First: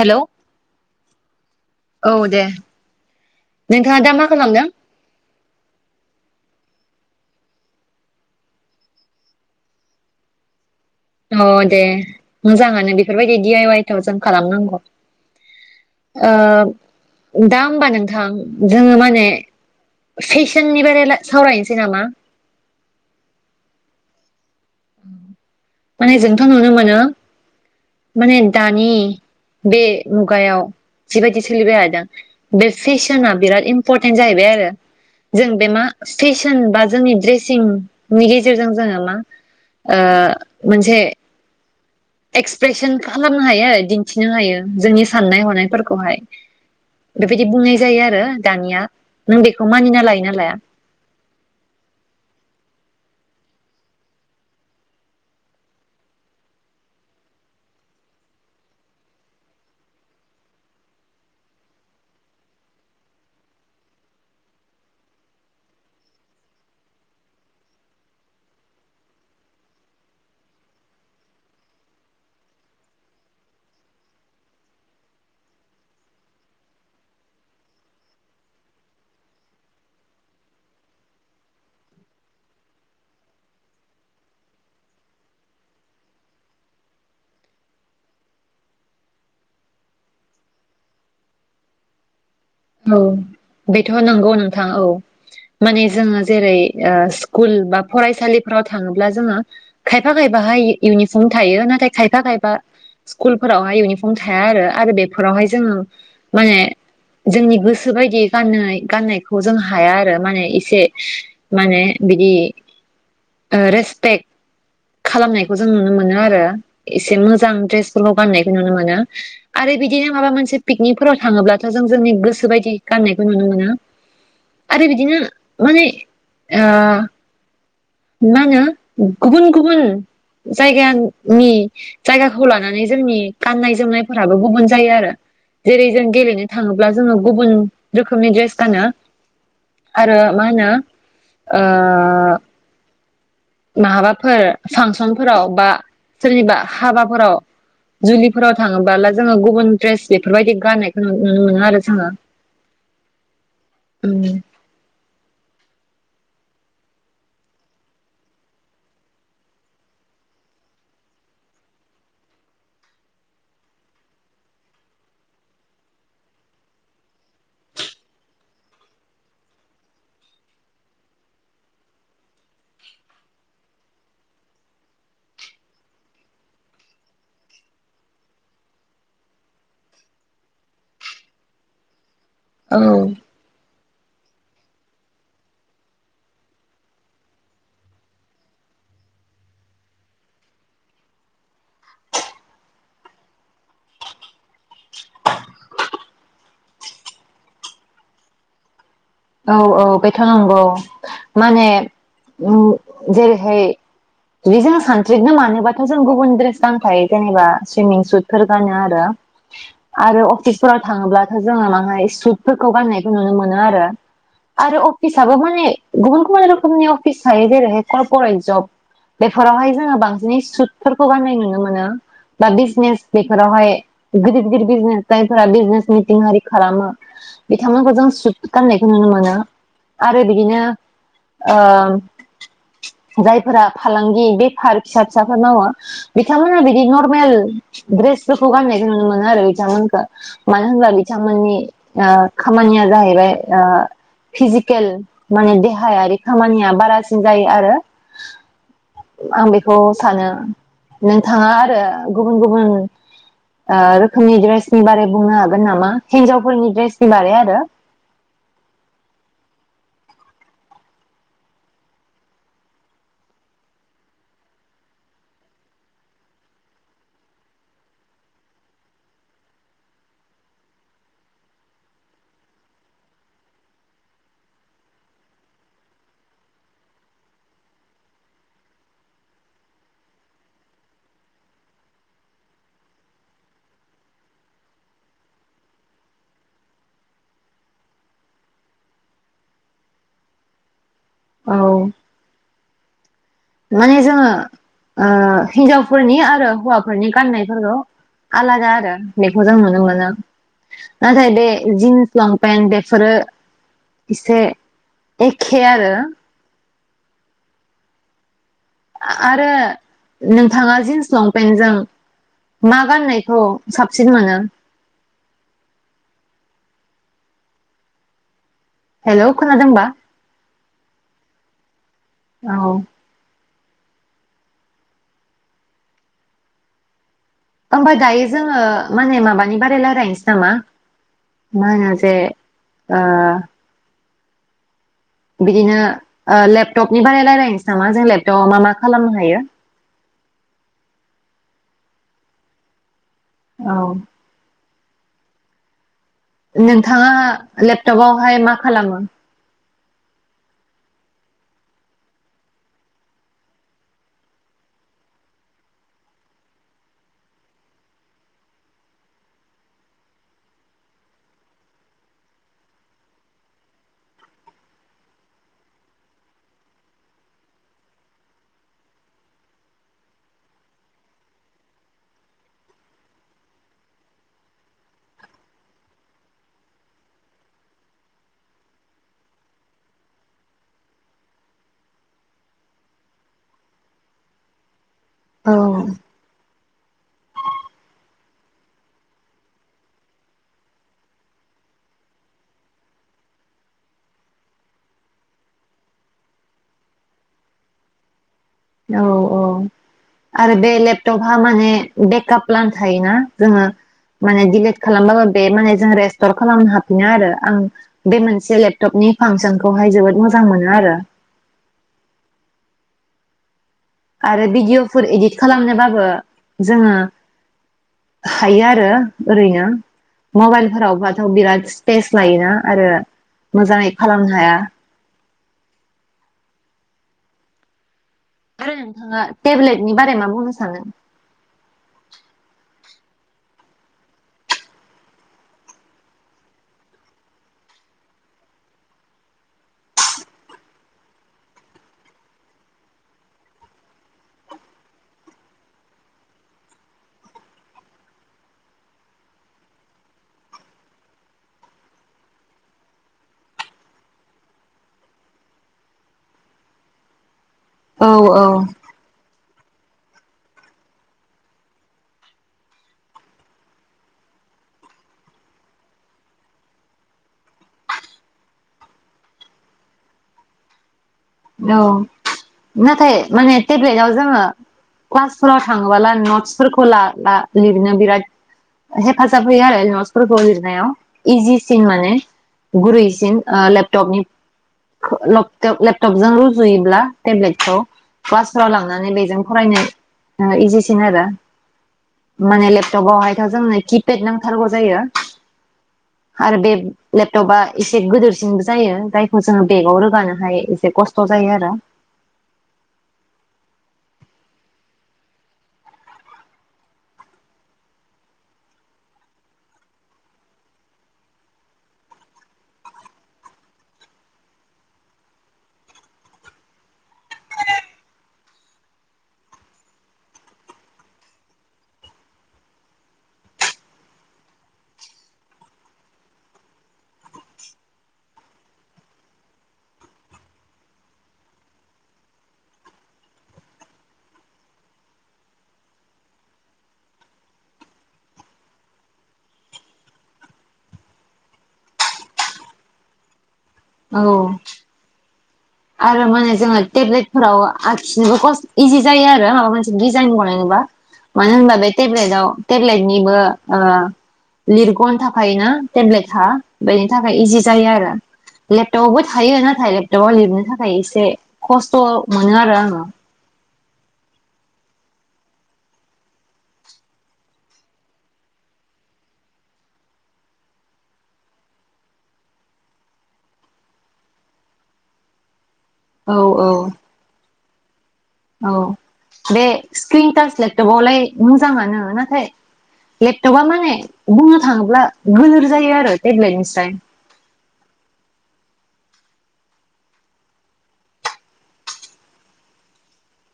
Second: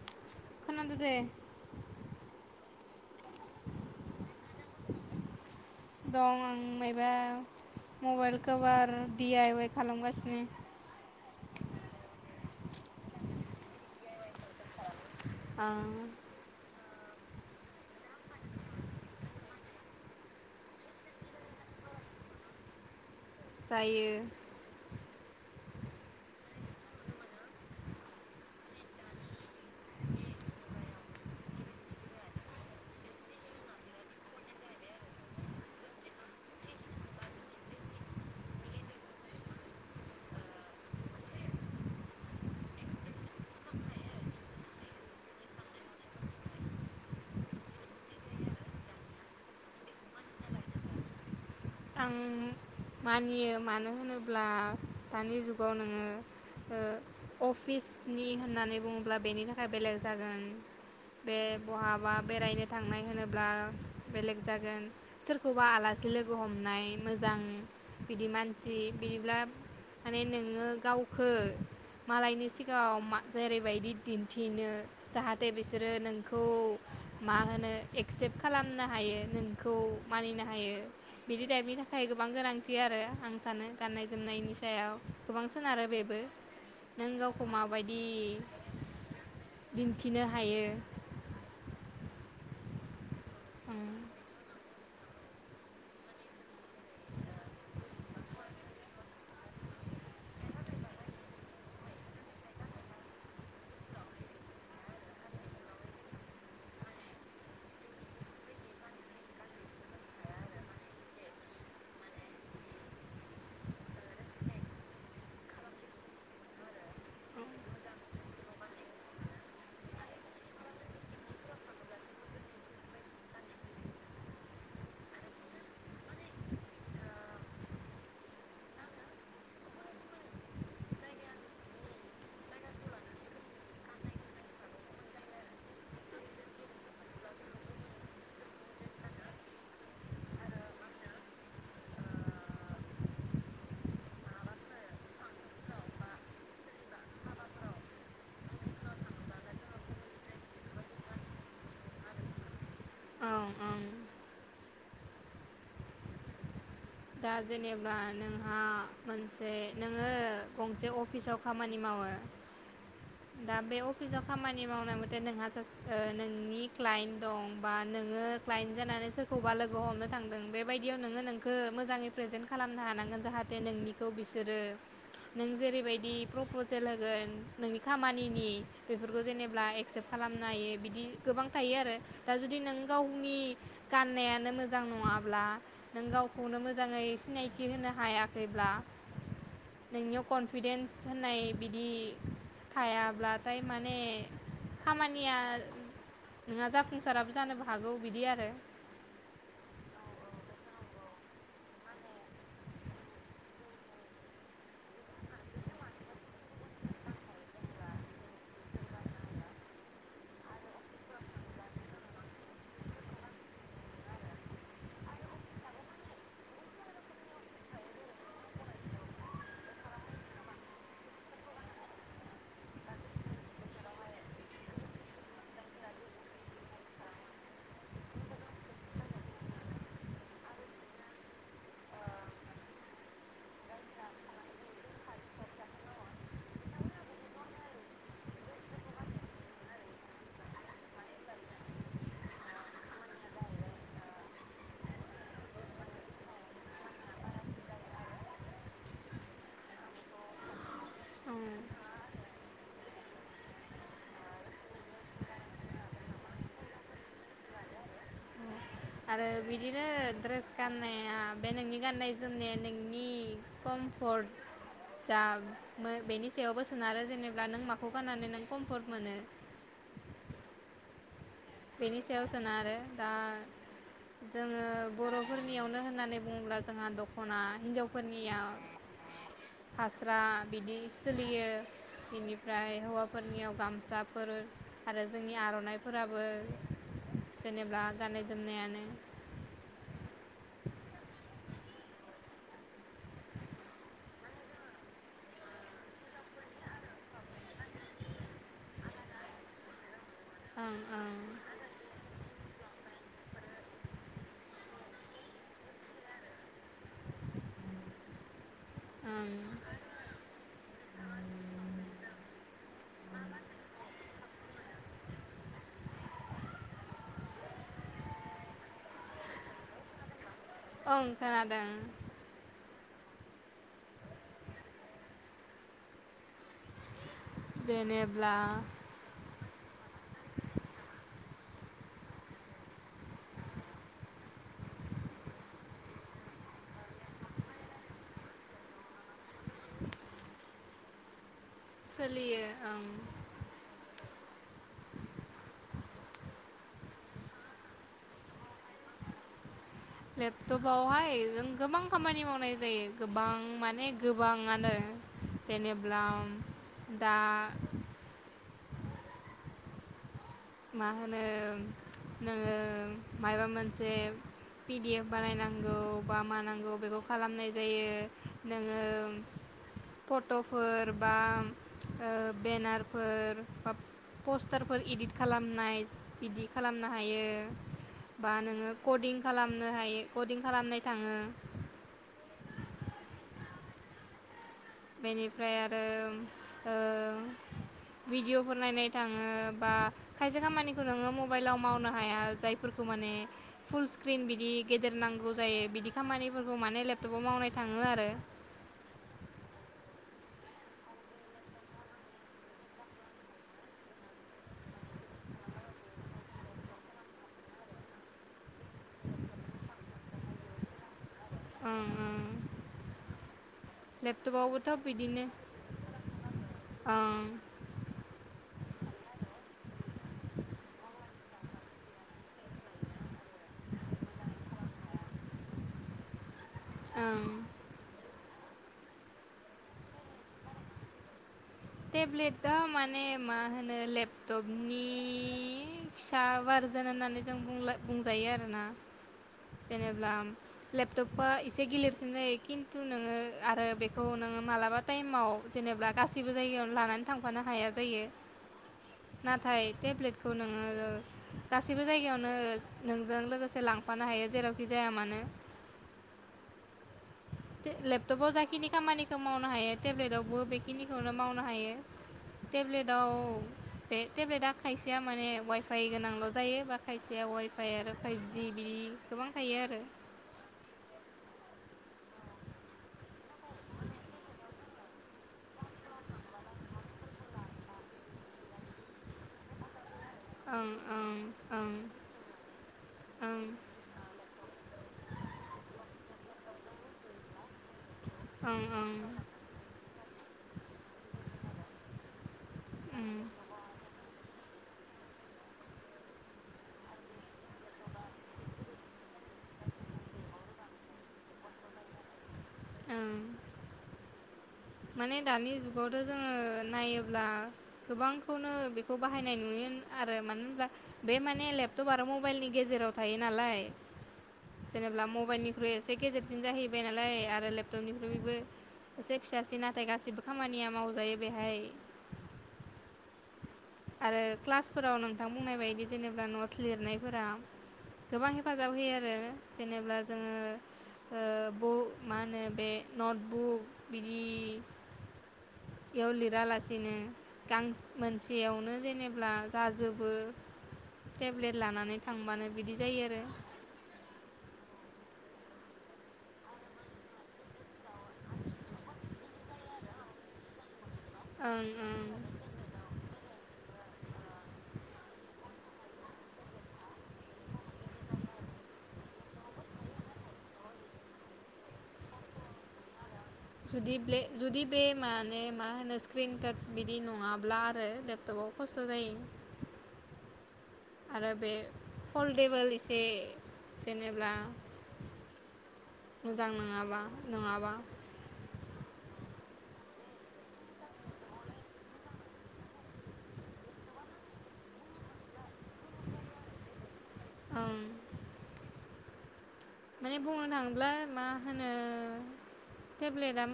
हेल' खोनादो दे औ दे नोंथाङा दा मा खालामदों? मायअबा मबाइल कभार दि आइ वाइ खालामगासिनो। अ दे मोजाङानो बेफोरबायदि दि आइ वाइ खौनो जों खालामनांगौ। आं ओ दा होमबा नोंथां जोङो माने फेशननि बागै सावरायनोसै नामा? जायो। माने जोंथ' नुनो मोनो माने दानि बे मुगायाव जिबायदि सोलिबाय थादों बे फेशना बिराद इम्परटेन्ट जाहैबाय आरो जों बे मा फेसन बा जोंनि ड्रेसिंनि गेजेरजों जोङो मा ओ मोनसे एक्सप्रेसन खालामनो हायो दिन्थिनो हायो जोंनि साननाय हनायफोरखौहाय बेबायदि बुंनाय जायो आरो दानिया। नों बेखौ मानिना लायो ना लाया? आं मानियो मानो होनोब्ला दानि जुगाव नोङो अफिसनि होननानै बुङोब्ला बेनि थाखाय बेलेग जागोन, बे बहाबा बेरायनो थांनाय होनोब्ला बेलेग जागोन, सोरखौबा आलासि लोगो हमनाय मोजां गिदिर मानसि बिदिब्ला माने नोङो गावखौ मालायनि सिगाङाव जेरैबायदि दिन्थिनो जाहाथे बिसोरो नोंखौ मा होनो एक्सेप्ट खालामनो हायो नोंखौ मानिनो हायो बिदि दाइपनि थाखाय गोबां गोनांथि आरो आं सानो गाननाय जोमनायनि सायाव गोबांसिन आरो बेबो नों गावखौ माबायदि दिन्थिनो हायो। औ उम बेथ नंगौ नोंथां औ माने जोङो जेरै ओ स्कुल बा फरायसालिफोराव थाङोब्ला जोङो खायफा खायफाहाय इउनिफर्म थायो नाथाय खायफा खायफा स्कुलफोरावहाय इउनिफर्म थाया आरो आरो बेफोरावहाय जोङो माने जोंनि गोसो बायदि गान गाननायखौ जों हाया आरो माने एसे माने बिदि ओ रेसपेक्ट खालामनायखौ जों नुनो मोनो आरो एसे मोजां द्रेसफोरखौ गाननायखौ नुनो मोनो आरो बिदिनो माबा मोनसे पिकनिकफोराव थाङोब्लाथ जों जोंनि गोसो बायदि गाननायखौ नुनो मोनो आरो बिदिनो माने मा होनो गुबुन गुबुन जायगानि जायगाखौ लानानै जोंनि गाननाय जोमनायफोराबो गुबुन जायो आरो जेरै जों गेलेनो थाङोब्ला जोङो गुबुन रोखोमनि ड्रेस गानो आरो मा होनो ओ माबाफोर फांसनफोराव बा सोरनिबा हाबाफोराव जुलिफोराव थाङोबला जोङो गुबुन द्रेस बेफोरबायदि गाननायखौ नुनो मोनो आरो जोङो ओं ओं दा जेनेबा नोंहा मोनसे नोङो गंसे अफिसाव खामानि मावो दा बे अफिसाव खामानि मावनाय मथे नोंहा सासे नोंनि क्लाइन्ट दं बा नोङो क्लाइन्ट जानानै सोरखौबा लोगो हमनो थांदों बेबायदियाव नोङो नोंखौ मोजाङै प्रेजेन्ट खालामनो हानांगोन जाहाथे नोंनिखौ बिसोरो नों जेरैबायदि प्रपजेल होगोन नोंनि खामानिनि बेफोरखौ जेनेब्ला एक्सेप्ट खालामनो हायो बिदि गोबां थायो आरो दा जुदि नों औ गावनि गाननायानो मोजां नङाब्ला नों गाव खौनो मोजाङै सिनायथि होनो हायाखैब्ला नोंनियाव कनफिडेन्स होननाय बिदि थायाब्लाथाय माने खामानिया नोंहा जाफुंसाराबो जानोबो हागौ बिदि आरो औ औ बेथ नंगौ माने ओम जेरैहाय बिदि जों सानस्रिनो मानोबाथ जों गुबुन द्रेस गांथाय जेनेबा सुइमिं सुटफोर गानो आरो आरो अफिसफोराव थाङोब्लाथ जोङो माहाय सुइतफोरखौ गाननायखौ नुनो मोनो आरो आरो अफिसाबबो माने गुबुन गुबुन रोखोमनि अफिस थायो जेरैहाय करर्परेट जब बेफोरावहाय जोङो बांसिनै सुटफोरखौ गाननाय नुनो मोनो। बा बिजनेस बेफोरावहाय गिदिर गिदिर बिजनेसफोरा बिजनेस मिथिं आरि खालामो बिथांमोनखौ जों सुट गाननाय नुनो मोनो आरो बिदिनो ओ जायफोरा फालांगि बेफार फिसा फिसाफोर मावो बिथांमोना बिदि नर्मेल दड्रेसफोरखौ गाननायखौ नुनो मोनो आरो बिथांमोनखौ मानो होनब्ला बिथांमोननि ओ खामानिया जाहैबाय ओ फिजिकेल माने देहायारि खामानिया बारासिन जायो आरो आं बेखौ सानो ओम नोंथाङा आरो गुबुन गुबुन ओ रोखोमनि ड्रेसनि बागै बुंनो हागोन नामा हिनजावफोरनि ड्रेसनि बागै आरो आरो बिदिनो ड्रेस गाननाया बे नोंनि गान्नाय जोमनाया नोंनि कमफर्ट जा बेनि सायावबो सोनारो जेनेबा नों माखौ गाननानै नों कम्फर्ट मोनो। बेनि सायाव सोनारो दा जोङो बरफोरनियावनो होननानै बुङोब्ला जोंहा दखना हिनजावफोरनियाव फास्रा बिदि सोलियो बेनिफ्राय हौवाफोरनियाव गामसाफोर आरो जोंनि आरनाइफोराबो जेनेबा गाननाय जोमनायानो औ माने जोङो ओ हिनजावफोरनि आरो हौवाफोरनि गाननायफोरखौ आलादा आरो बेखौ जों नुनो मोनो। ओं ओं नाथाय बे जिन्स लंपेन्ट बेफोरो एसे एखे आरो ओं आरो नोंथाङा जिन्स लंपेन्टजों मा गाननायखौ साबसिन मोनो। हेलौ खोनादोंबा? औ खोनादों औ होमबा दायो जेनेब्ला जोङो माने माबा नि बारै रायलायनोसै नामा मा होनो जे ओ बिदिनो ओ लेपटपनि बारै रायजलायनोसै नामा जों लेपटपाव मा मा खालामनो हायो। सोलियो ओं औ नोंथाङा लेपटपावहाय मा खालामो? लेपटपावहाय जों गोबां खामानि मावनाय जायो गोबां माने गोबाङानो जेनेब्ला दा मा होनो नोङो मायाबा मोनसे पिडिएफ बानायनांगौ बा मानांगौ बेखौ खालामनाय जायो नोङो फटफोर बा ओ बेनारफोर बा पस्टारफोर इदिट खालामनाय बिदि खालामनो हायो बा नोङो कदिं खालामनो हायो कदिं खालामनाय थाङो। औ बेनिफ्राय आरो ओ भिडिअ फोर नायनाय थाङो बा खायसे खामानिखौ नोङो मबाइलाव मावनो हाया जायफोरखौ माने फुल स्क्रिन बिदि गेदेर नांगौ जायो बिदि खामानिफोरखौ माने लेपटपाव मावनाय थाङो आरो औ औ आरो बे लेपटपहा माने बेकआप प्लान थायोना जोङो माने दिडिलिट खालामबाबो बे माने जों रेस्टर खालामनो हाफिनो आरो आं बे मोनसे लेपटपनि फांसनखौहाय जोबोद मोजां मोनो आरो ओं ओं आरो लेपटपावबोथ' भिडिअफोर बिदिनो इदिट खालामनोबाबो जोङो ओं हायो आरो ओरैनो मबाइलफोरावबाथ बिराद स्पेस लायोना आरो मोजाङै खालामनो हाया। ओं आरो नोंथाङा टेब्लेटनि बारै मा बुंनो सानो? ने मा होनो लेपटपनि फिसा बारजोन होननानै जों बुंलाय बुंजायो आरोना जेनेब्ला लेपटपा एसे गिलेरसिन जायो खिन्थु नोङो आरो बेखौ नोङो मालाबा टाइमाव जेनेबा गासिबो जायगायावनो लानानै थांफानो हाया जायो नाथाय टेब्लेटखौ नोङो गासिबो जायगायावनो नोंजों लोगोसे लांफानो हायो जेरावखि जाया मानो औ लेपटपाव औ जाखिनि खामानि माव नो हायो टेब्लेटआवबो बेखिनिखौनो मावनो हायो टेब्लेटआव बे टेब्लेटआ खायसेया माने वाइफाइ गोनांल' जायो बा खायसेया वाइफाइ आरो फाइभजि बिदि गोबां थायो आरो औ नाथाय माने टेब्लेटाव जोङो क्लासफोराव थाङोबोला नटसफोरखौ ला ला लिरनो बिराद हेफाजाब होयो आरो नटस फोरखौ ओं लिरनायाव ओं ओं इजिसिन माने गुरैसिन ओं ओ लेपटपनि लगट लेप जों रुजुयोब्ला थेब्लेट खौ ओं क्लासफोराव लांनानै बेजों फरायनो नोङो इजिसिन आरो माने उम लेपटपावहायथ' जोंनो किपेड नांथारगौ जायो आरो बे लेपटपा एसे गोदोरसिनबो जायो जायखौ जोङो बेगाव रोगानो हाय एसे खस्थ' जायो आरो उम माने दानि जुगावथ' जोङो नायोब्ला गोबांखौनो बेखौ बाहायनाय नुयो आरो मानो होनब्ला बे माने लेपटप आरो मबाइलनि गेजेराव थायो नालाय जेनेबा मबाइलनिख्रुइ एसे गेदेरसिन जाहैबाय नालाय आरो लेपटपनिख्रुइबो एसे फिसासिन नाथाय गासिबो खामानिया मावजायो बेहाय आरो क्लासफोराव नोंथां बुंनाय बायदि जेनेबा नटस लिरनायफोराव गोबां हेफाजाब होयो आरो जेनेबा जोङो ओ ब मा होनो बे नटबुक बिदियाव लिरालासिनो गां मोनसे बेयावनो जेनेबा जाजोबो टेब्लेट लानानै थांबानो बिदि जायो आरो। औ। आरो माने जोङो टेब्लेटफोराव आखिनोबो खस इजि जायो आरो माबा मोनसे डिजाइन बनायनोबा मानो ओं होनबा बे ओं टेबलेटआव टेब्लेटनिबो ओ लिरग'न थाफायो ना टेब्लेट हा बेनि थाखाय इजि जायो आरो लेपटपावबो थायो नाथाय लेपटपाव लिरनो थाखाय एसे खस्थ' मोनो आरो आङो जुदि ब्ले जुदि बे माने मा होनो स्क्रिन टाच बिदि नङाब्ला आरो लेपटपाव खस्थ' जायो। आरो बे फलदेबोल एसे जेनेबा औ मोजां औ नङाबा नोङाबा। औ बे स्क्रिन टाच लेपटप आवलाय मोजाङानो नाथाय लेपटपा माने बुंनो थाङोब्ला गोलोर जायो आरो टेब्लेटनिसाय ओं माने बुंनो थाङोब्ला मा होनो टेब्लेटआ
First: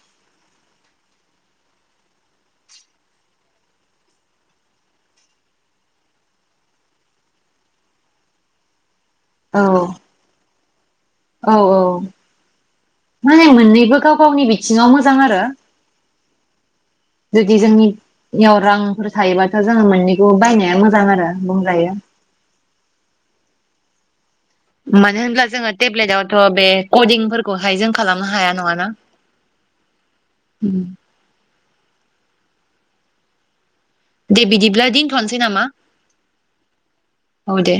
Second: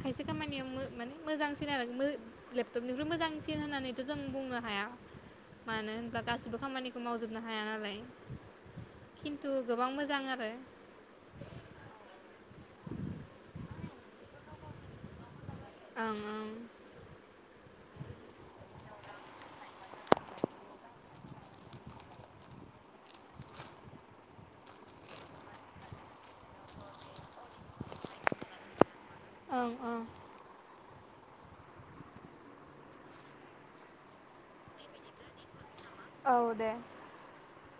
खायसे खामानियाव माने मोजांसिन आरो लेपटपनिख्रुइ मोजांसिन होननानैथ' जों बुंनो हाया मानो होनब्ला गासिबो खामानिखौ मावजोबनो हाया नालाय खिथु औ गोबां मोज बो औ औ माने मोननैबो गाव गावनि बिथिङाव मोजां आरो। ओं ओं जुदि जोंनियाव रां फोर थायोबाथ' जोङो मोननैखौ बायनाया मोजां आरो बुंजायो। मानो होनब्ला जोङो टेब्लेटआवथ' बे कदिंफोरखौहाय जों खालामनो हाया नङाना। ओं ओं उम। दे बिदिब्ला दिनथ'नोसै नामा। औ दे। औ दे